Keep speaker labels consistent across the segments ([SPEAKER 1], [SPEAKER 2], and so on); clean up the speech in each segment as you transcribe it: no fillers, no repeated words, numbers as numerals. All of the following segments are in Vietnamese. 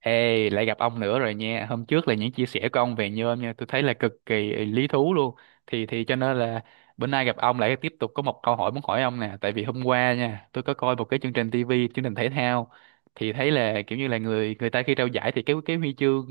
[SPEAKER 1] Ê, lại gặp ông nữa rồi nha. Hôm trước là những chia sẻ của ông về nhôm nha, tôi thấy là cực kỳ lý thú luôn. Thì cho nên là bữa nay gặp ông lại tiếp tục có một câu hỏi muốn hỏi ông nè, tại vì hôm qua nha, tôi có coi một cái chương trình TV, chương trình thể thao thì thấy là kiểu như là người người ta khi trao giải thì cái huy chương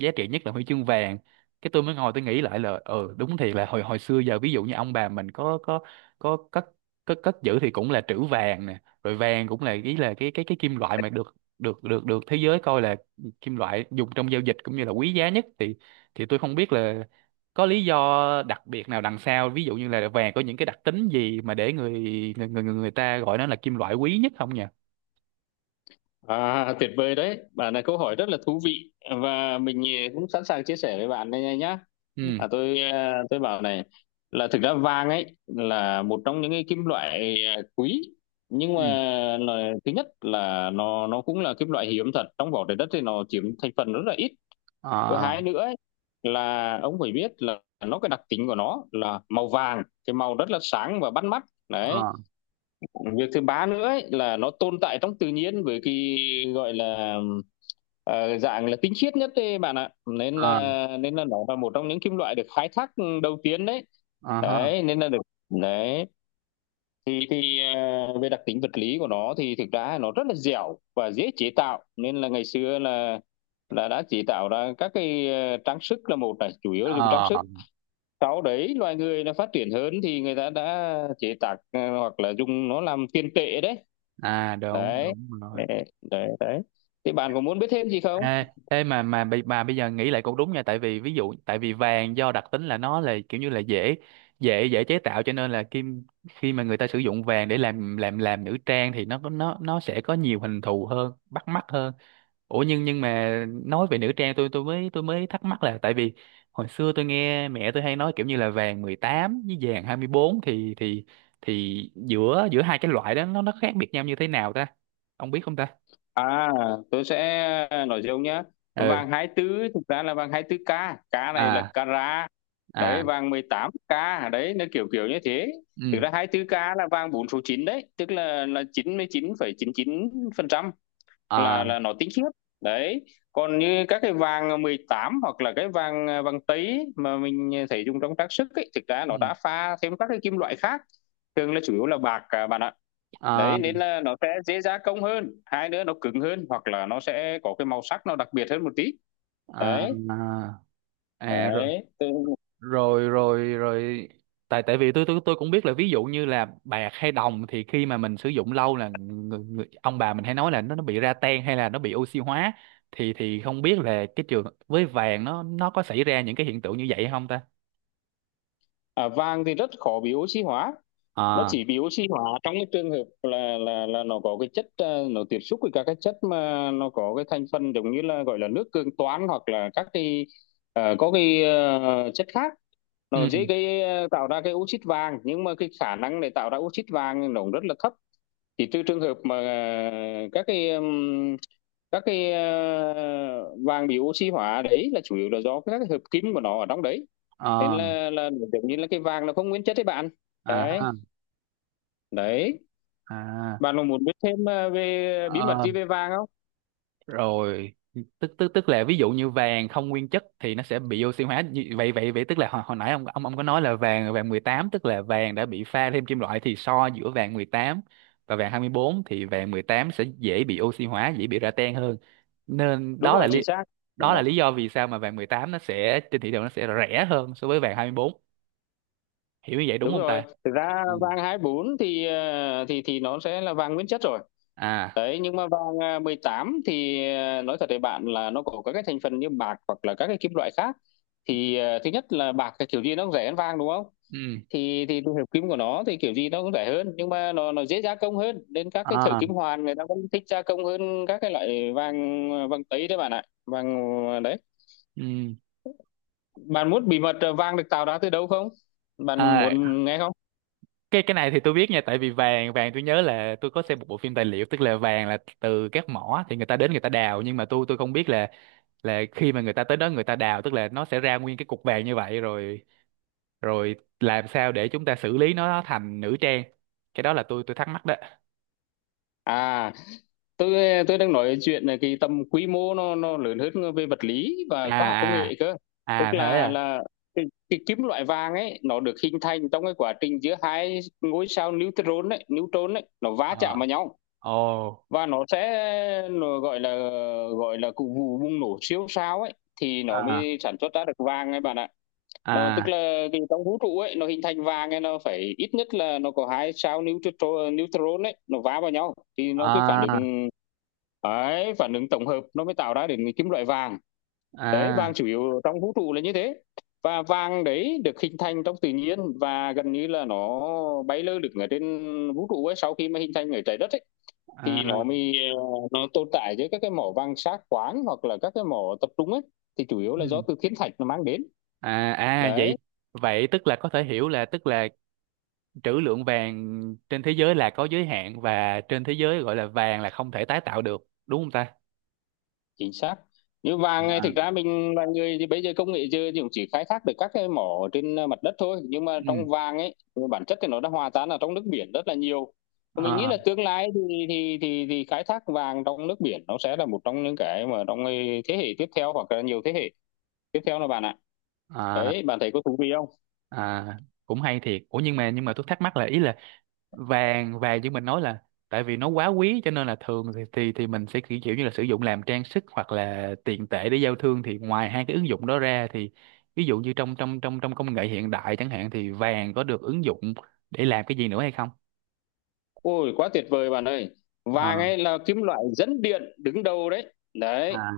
[SPEAKER 1] giá trị nhất là huy chương vàng. Cái tôi mới ngồi tôi nghĩ lại là ừ đúng thiệt là hồi hồi xưa giờ ví dụ như ông bà mình có cất cất cất giữ thì cũng là trữ vàng nè, rồi vàng cũng là ý là cái kim loại mà được được được được thế giới coi là kim loại dùng trong giao dịch cũng như là quý giá nhất thì tôi không biết là có lý do đặc biệt nào đằng sau ví dụ như là vàng có những cái đặc tính gì mà để người ta gọi nó là kim loại quý nhất không nhỉ.
[SPEAKER 2] À, tuyệt vời đấy. Bạn là câu hỏi rất là thú vị và mình cũng sẵn sàng chia sẻ với bạn đây nhá.
[SPEAKER 1] Ừ.
[SPEAKER 2] À, tôi bảo này là thực ra vàng ấy là một trong những cái kim loại quý, nhưng mà
[SPEAKER 1] Ừ.
[SPEAKER 2] là, thứ nhất là nó cũng là kim loại hiếm thật, trong vỏ trái đất thì nó chiếm thành phần rất là ít. Thứ
[SPEAKER 1] À.
[SPEAKER 2] hai nữa ấy, là ông phải biết là nó, cái đặc tính của nó là màu vàng, cái màu rất là sáng và bắt mắt. Đấy,
[SPEAKER 1] À.
[SPEAKER 2] việc thứ ba nữa ấy, là nó tồn tại trong tự nhiên với cái gọi là dạng là tinh khiết nhất đấy bạn ạ, nên
[SPEAKER 1] À.
[SPEAKER 2] là nó là một trong những kim loại được khai thác đầu tiên đấy.
[SPEAKER 1] À ha.
[SPEAKER 2] Đấy nên là được đấy. Thì về đặc tính vật lý của nó thì thực ra nó rất là dẻo và dễ chế tạo, nên là ngày xưa là đã chế tạo ra các cái trang sức là một này, chủ yếu là dùng trang sức.
[SPEAKER 1] À.
[SPEAKER 2] Sau đấy loài người nó phát triển hơn thì người ta đã chế tác, hoặc là dùng nó làm tiền tệ đấy.
[SPEAKER 1] À, đúng
[SPEAKER 2] Đấy
[SPEAKER 1] đúng rồi.
[SPEAKER 2] đấy đấy đấy. Thì bạn có muốn biết thêm gì không?
[SPEAKER 1] Ê, ê mà bây giờ nghĩ lại cũng đúng nha tại vì ví dụ tại vì vàng do đặc tính là nó là kiểu như là dễ dễ dễ chế tạo cho nên là khi mà người ta sử dụng vàng để làm nữ trang thì nó nó sẽ có nhiều hình thù hơn bắt mắt hơn. Ủa nhưng mà nói về nữ trang tôi mới thắc mắc là tại vì hồi xưa tôi nghe mẹ tôi hay nói kiểu như là vàng 18 với vàng 24 thì thì giữa giữa hai cái loại đó nó khác biệt nhau như thế nào ta? Ông biết không ta?
[SPEAKER 2] À, tôi sẽ nói dâu nhá.
[SPEAKER 1] Ừ.
[SPEAKER 2] Vàng 24 thực ra là vàng 24 ca, k này là
[SPEAKER 1] À.
[SPEAKER 2] carat.
[SPEAKER 1] À.
[SPEAKER 2] Đấy, vàng 18 ca, đấy nó kiểu kiểu như thế. Thực
[SPEAKER 1] Ừ.
[SPEAKER 2] ra 24 ca là vàng 4 số chín, đấy tức là chín chín chín mươi phẩy chín chín phần trăm, là
[SPEAKER 1] À.
[SPEAKER 2] là nó tinh khiết. Đấy. Còn như các cái vàng 18 hoặc là cái vàng vàng tý mà mình thấy dùng trong trang sức ấy, thực ra nó
[SPEAKER 1] Ừ.
[SPEAKER 2] đã pha thêm các cái kim loại khác, thường là chủ yếu là bạc, à, bạn ạ.
[SPEAKER 1] À.
[SPEAKER 2] Đấy nên là nó sẽ dễ gia công hơn, hai nữa nó cứng hơn, hoặc là nó sẽ có cái màu sắc nó đặc biệt hơn một tí.
[SPEAKER 1] À,
[SPEAKER 2] Đấy
[SPEAKER 1] à, à rồi,
[SPEAKER 2] đấy.
[SPEAKER 1] rồi. Tại tại vì tôi cũng biết là ví dụ như là bạc hay đồng thì khi mà mình sử dụng lâu là người, người, ông bà mình hay nói là nó bị ra ten hay là nó bị oxy hóa thì không biết là cái trường với vàng nó có xảy ra những cái hiện tượng như vậy hay không ta?
[SPEAKER 2] À, vàng thì rất khó bị oxy hóa. Nó
[SPEAKER 1] À.
[SPEAKER 2] chỉ bị oxy hóa trong cái trường hợp là nó có cái chất, nó tiếp xúc với các cái chất mà nó có cái thành phần giống như là gọi là nước cường toan, hoặc là các cái chất khác. Nó dễ
[SPEAKER 1] Ừ.
[SPEAKER 2] gây tạo ra cái oxit vàng, nhưng mà cái khả năng để tạo ra oxit vàng nó cũng rất là thấp. Chỉ trừ trường hợp mà vàng bị oxy hóa đấy là chủ yếu là do các cái hợp kim của nó ở trong đấy, nên
[SPEAKER 1] À.
[SPEAKER 2] là giống như là cái vàng là không nguyên chất đấy bạn.
[SPEAKER 1] À
[SPEAKER 2] Đấy
[SPEAKER 1] ha.
[SPEAKER 2] đấy.
[SPEAKER 1] À.
[SPEAKER 2] Bạn có muốn biết thêm về bí mật
[SPEAKER 1] Ờ.
[SPEAKER 2] gì về vàng không?
[SPEAKER 1] Rồi. Tức tức tức là ví dụ như vàng không nguyên chất thì nó sẽ bị oxy hóa như vậy vậy vậy tức là hồi, hồi nãy ông có nói là vàng vàng 18 tức là vàng đã bị pha thêm kim loại thì so giữa vàng 18 và vàng 24 thì vàng 18 sẽ dễ bị oxy hóa dễ bị ra tan hơn nên
[SPEAKER 2] Đúng rồi, chính xác.
[SPEAKER 1] đó
[SPEAKER 2] Dạ,
[SPEAKER 1] là lý do vì sao mà vàng 18 nó sẽ trên thị trường nó sẽ rẻ hơn so với vàng 24. Hiểu như vậy đúng
[SPEAKER 2] đúng
[SPEAKER 1] không
[SPEAKER 2] rồi,
[SPEAKER 1] ta?
[SPEAKER 2] thực ra
[SPEAKER 1] Ừ.
[SPEAKER 2] vàng 24 thì thì nó sẽ là vàng nguyên chất rồi.
[SPEAKER 1] À.
[SPEAKER 2] Đấy, nhưng mà vàng, à, 18 thì, nói thật với bạn là nó có các cái thành phần như bạc hoặc là các cái kim loại khác, thì thứ nhất là bạc cái kiểu gì nó cũng rẻ hơn vàng đúng không.
[SPEAKER 1] Ừ.
[SPEAKER 2] Thì tìm hiểu kim của nó thì kiểu gì nó cũng rẻ hơn, nhưng mà nó dễ gia công hơn, nên các cái thợ
[SPEAKER 1] À.
[SPEAKER 2] kim hoàn người ta cũng thích gia công hơn các cái loại vàng, vàng tây đấy bạn ạ. Vàng đấy.
[SPEAKER 1] Ừ.
[SPEAKER 2] Bạn muốn bí mật, vàng được tạo ra từ đâu không? Bạn
[SPEAKER 1] À,
[SPEAKER 2] muốn nghe không?
[SPEAKER 1] cái này thì tôi biết nha tại vì vàng vàng tôi nhớ là tôi có xem một bộ phim tài liệu tức là vàng là từ các mỏ thì người ta đến người ta đào nhưng mà tôi không biết là khi mà người ta tới đó người ta đào tức là nó sẽ ra nguyên cái cục vàng như vậy rồi rồi làm sao để chúng ta xử lý nó thành nữ trang, cái đó là tôi thắc mắc đó.
[SPEAKER 2] À, tôi tôi đang nói chuyện là cái tầm quy mô nó lớn hơn về vật lý và khoa học công
[SPEAKER 1] À.
[SPEAKER 2] nghệ cơ.
[SPEAKER 1] À.
[SPEAKER 2] Tức
[SPEAKER 1] À thế
[SPEAKER 2] là
[SPEAKER 1] à.
[SPEAKER 2] cái kim loại vàng ấy nó được hình thành trong cái quá trình giữa hai ngôi sao neutron ấy nó va
[SPEAKER 1] Ờ.
[SPEAKER 2] chạm vào nhau.
[SPEAKER 1] Ồ.
[SPEAKER 2] Và nó gọi là cụ vụ bùng nổ siêu sao ấy, thì nó
[SPEAKER 1] À.
[SPEAKER 2] mới sản xuất ra được vàng ấy bạn ạ. Nó tức
[SPEAKER 1] À.
[SPEAKER 2] là cái trong vũ trụ ấy nó hình thành vàng ấy nó phải ít nhất là nó có hai sao neutron neutron ấy nó va vào nhau, thì nó cái phản
[SPEAKER 1] À.
[SPEAKER 2] ứng ấy phản ứng tổng hợp nó mới tạo ra đến cái kim loại vàng. Đấy, vàng
[SPEAKER 1] À.
[SPEAKER 2] chủ yếu trong vũ trụ là như thế. Và vàng đấy được hình thành trong tự nhiên và gần như là nó bay lơ lửng ở trên vũ trụ ấy, sau khi mà hình thành ở trái đất ấy thì
[SPEAKER 1] À.
[SPEAKER 2] nó tồn tại với các cái mỏ vàng sát khoáng hoặc là các cái mỏ tập trung ấy, thì chủ yếu là do
[SPEAKER 1] Ừ.
[SPEAKER 2] từ thiên thạch nó mang đến.
[SPEAKER 1] À. À vậy
[SPEAKER 2] Đấy
[SPEAKER 1] vậy tức là có thể hiểu là tức là trữ lượng vàng trên thế giới là có giới hạn và trên thế giới gọi là vàng là không thể tái tạo được, đúng không ta?
[SPEAKER 2] chính xác. Như vàng này
[SPEAKER 1] À.
[SPEAKER 2] thực ra mình là người thì bây giờ công nghệ giờ thì cũng chỉ khai thác được các cái mỏ trên, mặt đất thôi, nhưng mà
[SPEAKER 1] Ừ.
[SPEAKER 2] trong vàng ấy bản chất thì nó đã hòa tan ở trong nước biển rất là nhiều. Và mình nghĩ
[SPEAKER 1] À,
[SPEAKER 2] là tương lai thì thì khai thác vàng trong nước biển nó sẽ là một trong những cái mà trong, thế hệ tiếp theo hoặc là nhiều thế hệ tiếp theo là bạn ạ.
[SPEAKER 1] à,
[SPEAKER 2] Đấy bạn thấy có thú vị không?
[SPEAKER 1] à, cũng hay thiệt. Ủa nhưng mà tôi thắc mắc là ý là vàng vàng như mình nói là tại vì nó quá quý cho nên là thường thì thì mình sẽ kiểu kiểu như là sử dụng làm trang sức hoặc là tiền tệ để giao thương thì ngoài hai cái ứng dụng đó ra thì ví dụ như trong trong công nghệ hiện đại chẳng hạn thì vàng có được ứng dụng để làm cái gì nữa hay không?
[SPEAKER 2] Ôi quá tuyệt vời bạn ơi.
[SPEAKER 1] Ờ.
[SPEAKER 2] Vàng ấy là kim loại dẫn điện đứng đầu đấy. Đấy,
[SPEAKER 1] À,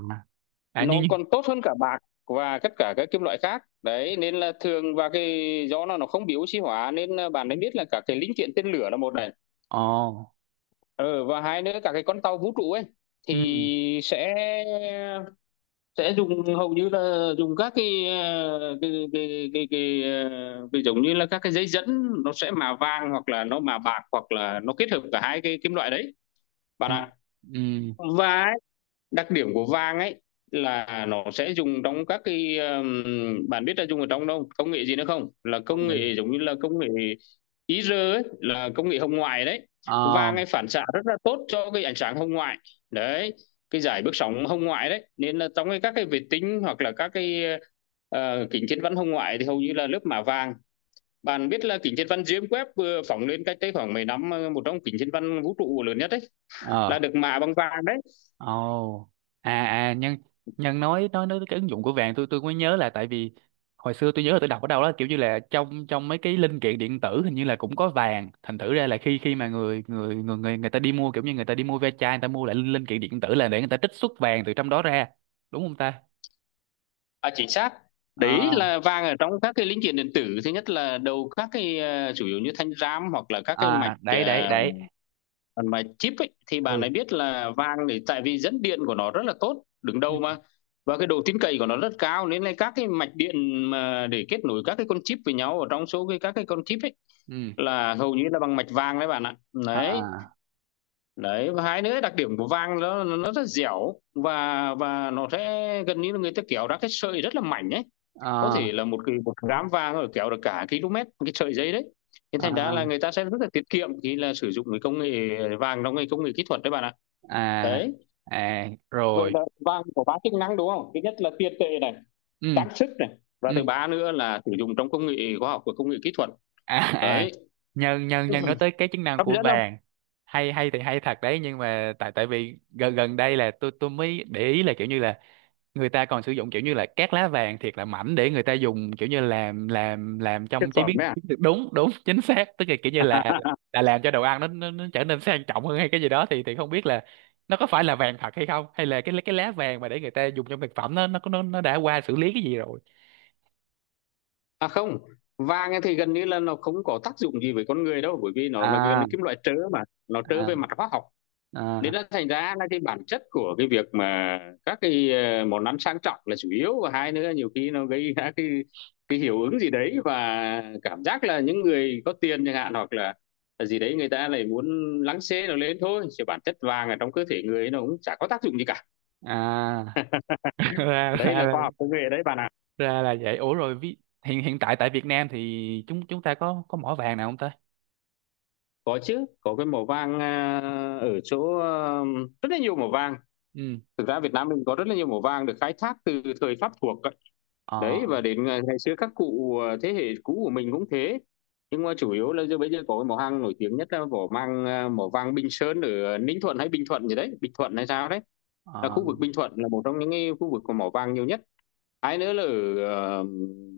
[SPEAKER 1] à nhưng
[SPEAKER 2] nó
[SPEAKER 1] nhưng.
[SPEAKER 2] còn tốt hơn cả bạc và tất cả các kim loại khác. Đấy nên là thường, và cái do nó không bị oxy hóa, nên là bạn ấy biết là cả cái linh kiện tên lửa là một này.
[SPEAKER 1] Ồ.
[SPEAKER 2] Ờ và hai nữa cả cái con tàu vũ trụ ấy
[SPEAKER 1] Ừ.
[SPEAKER 2] thì sẽ dùng hầu như là dùng các cái ờ, cái cái cái, cái, ờ, cái giống như là các cái dây dẫn, nó sẽ mạ vàng hoặc là nó mạ bạc hoặc là nó kết hợp cả hai cái kim loại đấy bạn
[SPEAKER 1] Ừ,
[SPEAKER 2] ạ.
[SPEAKER 1] ừ,
[SPEAKER 2] Và đặc điểm của vàng ấy là nó sẽ dùng trong các cái, bạn biết là dùng ở trong đâu công nghệ gì nữa không, là
[SPEAKER 1] công
[SPEAKER 2] công
[SPEAKER 1] nghệ.
[SPEAKER 2] nghệ giống như là công nghệ IR ấy, là công nghệ hồng ngoại đấy.
[SPEAKER 1] Ờ.
[SPEAKER 2] Vàng ấy phản xạ rất là tốt cho cái ánh sáng hồng ngoại đấy, cái giải bước sóng hồng ngoại đấy, nên là trong cái các cái vệ tinh hoặc là các cái, kính thiên văn hồng ngoại thì hầu như là lớp mạ vàng. Bạn biết là kính thiên văn James Webb vừa phóng lên cách đây khoảng mấy năm, một trong kính thiên văn vũ trụ lớn nhất đấy là
[SPEAKER 1] Ờ.
[SPEAKER 2] được mạ bằng vàng đấy.
[SPEAKER 1] Ồ. À. À nhân nhân nói cái ứng dụng của vàng tôi mới nhớ là tại vì hồi xưa tôi nhớ là tôi đọc ở đâu đó kiểu như là trong trong mấy cái linh kiện điện tử hình như là cũng có vàng thành thử ra là khi khi mà người người người người người ta đi mua kiểu như người ta đi mua ve chai người ta mua lại linh kiện điện tử là để người ta trích xuất vàng từ trong đó ra, đúng không ta?
[SPEAKER 2] À, chính xác. Đấy
[SPEAKER 1] À.
[SPEAKER 2] là vàng ở trong các cái linh kiện điện tử, thứ nhất là đầu các cái, chủ yếu như thanh RAM hoặc là các cái mạch,
[SPEAKER 1] À đấy đấy đấy.
[SPEAKER 2] phần mà chip ấy, thì bạn ấy
[SPEAKER 1] Ừ.
[SPEAKER 2] biết là vàng thì tại vì dẫn điện của nó rất là tốt đứng
[SPEAKER 1] Ừ.
[SPEAKER 2] đầu mà, và cái độ tin cậy của nó rất cao, nên là các cái mạch điện mà để kết nối các cái con chip với nhau ở trong số cái các cái con chip ấy
[SPEAKER 1] Ừ.
[SPEAKER 2] là hầu như là bằng mạch vàng đấy bạn ạ. Đấy.
[SPEAKER 1] À.
[SPEAKER 2] Đấy và hai nữa đặc điểm của vàng nó rất dẻo, và nó sẽ gần như là người ta kéo ra cái sợi rất là mảnh ấy, có
[SPEAKER 1] À.
[SPEAKER 2] thể là một cái một gám vàng rồi kéo được cả km cái sợi dây đấy, thế thành ra là
[SPEAKER 1] À.
[SPEAKER 2] người ta sẽ rất là tiết kiệm khi là sử dụng cái công nghệ vàng trong cái công nghệ kỹ thuật đấy bạn ạ.
[SPEAKER 1] À.
[SPEAKER 2] Đấy.
[SPEAKER 1] À
[SPEAKER 2] Vậy
[SPEAKER 1] rồi.
[SPEAKER 2] là vàng có ba chức năng đúng không, thứ nhất là tiền tệ này,
[SPEAKER 1] Ừ.
[SPEAKER 2] trang sức này, và
[SPEAKER 1] Ừ.
[SPEAKER 2] thứ ba nữa là sử dụng trong công nghệ khoa học và công nghệ kỹ thuật.
[SPEAKER 1] À. À
[SPEAKER 2] Đấy
[SPEAKER 1] nhân nhân nhân nói tới cái chức năng
[SPEAKER 2] hấp
[SPEAKER 1] của
[SPEAKER 2] dẫn không?
[SPEAKER 1] vàng hay hay thì hay thật đấy nhưng mà tại tại vì gần gần đây là tôi mới để ý là kiểu như là người ta còn sử dụng kiểu như là các lá vàng thiệt là mảnh để người ta dùng kiểu như làm
[SPEAKER 2] Thực
[SPEAKER 1] trong chế
[SPEAKER 2] phẩm
[SPEAKER 1] biến
[SPEAKER 2] đấy à?
[SPEAKER 1] chiến lược. Đúng đúng chính xác tức là kiểu như là làm cho đồ ăn nó nó trở nên sang trọng hơn hay cái gì đó thì không biết là nó có phải là vàng thật hay không hay là cái lá vàng mà để người ta dùng trong thực phẩm nó đã qua xử lý cái gì rồi.
[SPEAKER 2] À không, vàng thì gần như là nó không có tác dụng gì với con người đâu, bởi vì nó là cái
[SPEAKER 1] À.
[SPEAKER 2] kim loại trớ mà, nó trớ
[SPEAKER 1] À.
[SPEAKER 2] về mặt hóa học, nên
[SPEAKER 1] À.
[SPEAKER 2] nó thành ra là cái bản chất của cái việc mà các cái, món ăn sang trọng là chủ yếu, và hai nữa nhiều khi nó gây ra cái hiệu ứng gì đấy, và cảm giác là những người có tiền chẳng hạn hoặc là gì đấy, người ta lại muốn lắng xê nó lên thôi, chứ bản chất vàng ở trong cơ thể người nó cũng chả có tác dụng gì cả.
[SPEAKER 1] À. ra
[SPEAKER 2] Đấy là khoa học công nghệ đấy bạn ạ. À,
[SPEAKER 1] ra là vậy. Ủa rồi hiện hiện tại tại Việt Nam thì chúng chúng ta có mỏ vàng nào không ta?
[SPEAKER 2] có chứ, có cái màu vàng, à, ở chỗ, à, rất là nhiều màu vàng.
[SPEAKER 1] Ừ.
[SPEAKER 2] Thực ra Việt Nam mình có rất là nhiều màu vàng được khai thác từ thời Pháp thuộc đấy,
[SPEAKER 1] Ờ.
[SPEAKER 2] và đến ngày ngày xưa các cụ, thế hệ cũ của mình cũng thế, nhưng mà chủ yếu là giờ bây giờ có cái mỏ hang nổi tiếng nhất là mỏ vàng Bình Sơn ở, Ninh Thuận hay Bình Thuận gì đấy, Bình Thuận hay sao đấy, là
[SPEAKER 1] Ờ.
[SPEAKER 2] khu vực Bình Thuận là một trong những cái khu vực có mỏ vàng nhiều nhất. Hai nữa là ở, ờ,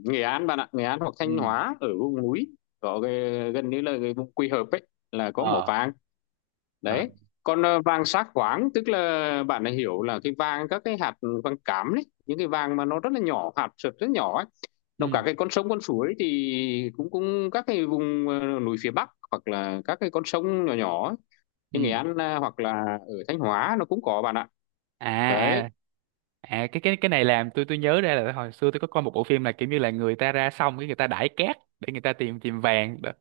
[SPEAKER 2] Nghệ An bạn ạ, Nghệ An hoặc
[SPEAKER 1] Ừ.
[SPEAKER 2] Thanh Hóa ở vùng núi, có cái gần như là cái vùng Quỳ Hợp ấy là có mỏ
[SPEAKER 1] Ờ.
[SPEAKER 2] vàng
[SPEAKER 1] Ờ.
[SPEAKER 2] đấy. Còn vàng sát quáng tức là bạn đã hiểu là cái vàng các cái hạt vàng cám đấy, những cái vàng mà nó rất là nhỏ hạt sật rất nhỏ ấy, nó cả
[SPEAKER 1] Ừ.
[SPEAKER 2] cái con sông con suối thì cũng cũng các cái vùng, núi phía Bắc hoặc là các cái con sông nhỏ nhỏ ấy, như Nghệ
[SPEAKER 1] Ừ.
[SPEAKER 2] An, hoặc là ở Thanh Hóa nó cũng có bạn ạ.
[SPEAKER 1] À. À.
[SPEAKER 2] Đấy.
[SPEAKER 1] À cái này làm tôi nhớ ra là hồi xưa tôi có coi một bộ phim là kiểu như là người ta ra xong cái người ta đãi cát để người ta tìm tìm vàng đó.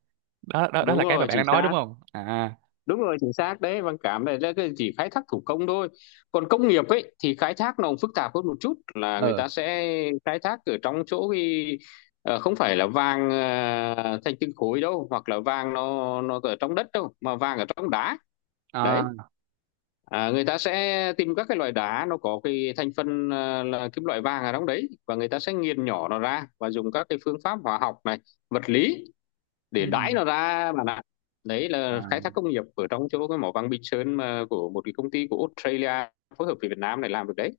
[SPEAKER 1] Đó đó, đó
[SPEAKER 2] Đúng
[SPEAKER 1] là cái mà
[SPEAKER 2] rồi
[SPEAKER 1] bạn
[SPEAKER 2] chính
[SPEAKER 1] đang nói đúng
[SPEAKER 2] xác.
[SPEAKER 1] không à?
[SPEAKER 2] Đúng rồi chính xác đấy. Văn cảm này là cái chỉ khai thác thủ công thôi, còn công nghiệp ấy thì khai thác nó cũng phức tạp hơn một chút, là người
[SPEAKER 1] Ờ.
[SPEAKER 2] ta sẽ khai thác ở trong chỗ cái, không phải là vàng, thành từng khối đâu hoặc là vàng nó ở trong đất đâu, mà vàng ở trong đá đấy.
[SPEAKER 1] À.
[SPEAKER 2] À, người ta sẽ tìm các cái loại đá nó có cái thành phần, là kim loại vàng ở trong đấy, và người ta sẽ nghiền nhỏ nó ra và dùng các cái phương pháp hóa học này, vật lý, để
[SPEAKER 1] Ừ.
[SPEAKER 2] đãi nó ra bạn ạ. Đấy
[SPEAKER 1] À,
[SPEAKER 2] là khai thác công nghiệp ở trong chỗ cái mỏ vàng Bình Sơn mà của một cái công ty của Australia phối hợp với Việt Nam này làm được đấy.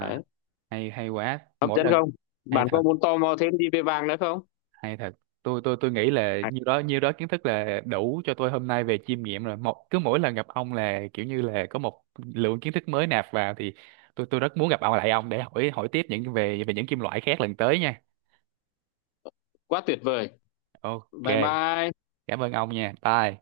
[SPEAKER 2] Đấy.
[SPEAKER 1] hay hay quá
[SPEAKER 2] Hấp
[SPEAKER 1] mỗi
[SPEAKER 2] dẫn
[SPEAKER 1] lần.
[SPEAKER 2] không?
[SPEAKER 1] Hay
[SPEAKER 2] Bạn
[SPEAKER 1] thật.
[SPEAKER 2] có muốn tò mò thêm gì về vàng nữa không?
[SPEAKER 1] Hay thật. Tôi nghĩ là
[SPEAKER 2] À,
[SPEAKER 1] nhiêu đó kiến thức là đủ cho tôi hôm nay về chiêm nghiệm rồi. Một cứ mỗi lần gặp ông là kiểu như là có một lượng kiến thức mới nạp vào thì tôi rất muốn gặp ông lại ông để hỏi hỏi tiếp những về về những kim loại khác lần tới nha.
[SPEAKER 2] quá tuyệt vời.
[SPEAKER 1] Ok,
[SPEAKER 2] Bye bye.
[SPEAKER 1] cảm ơn ông nha, bye.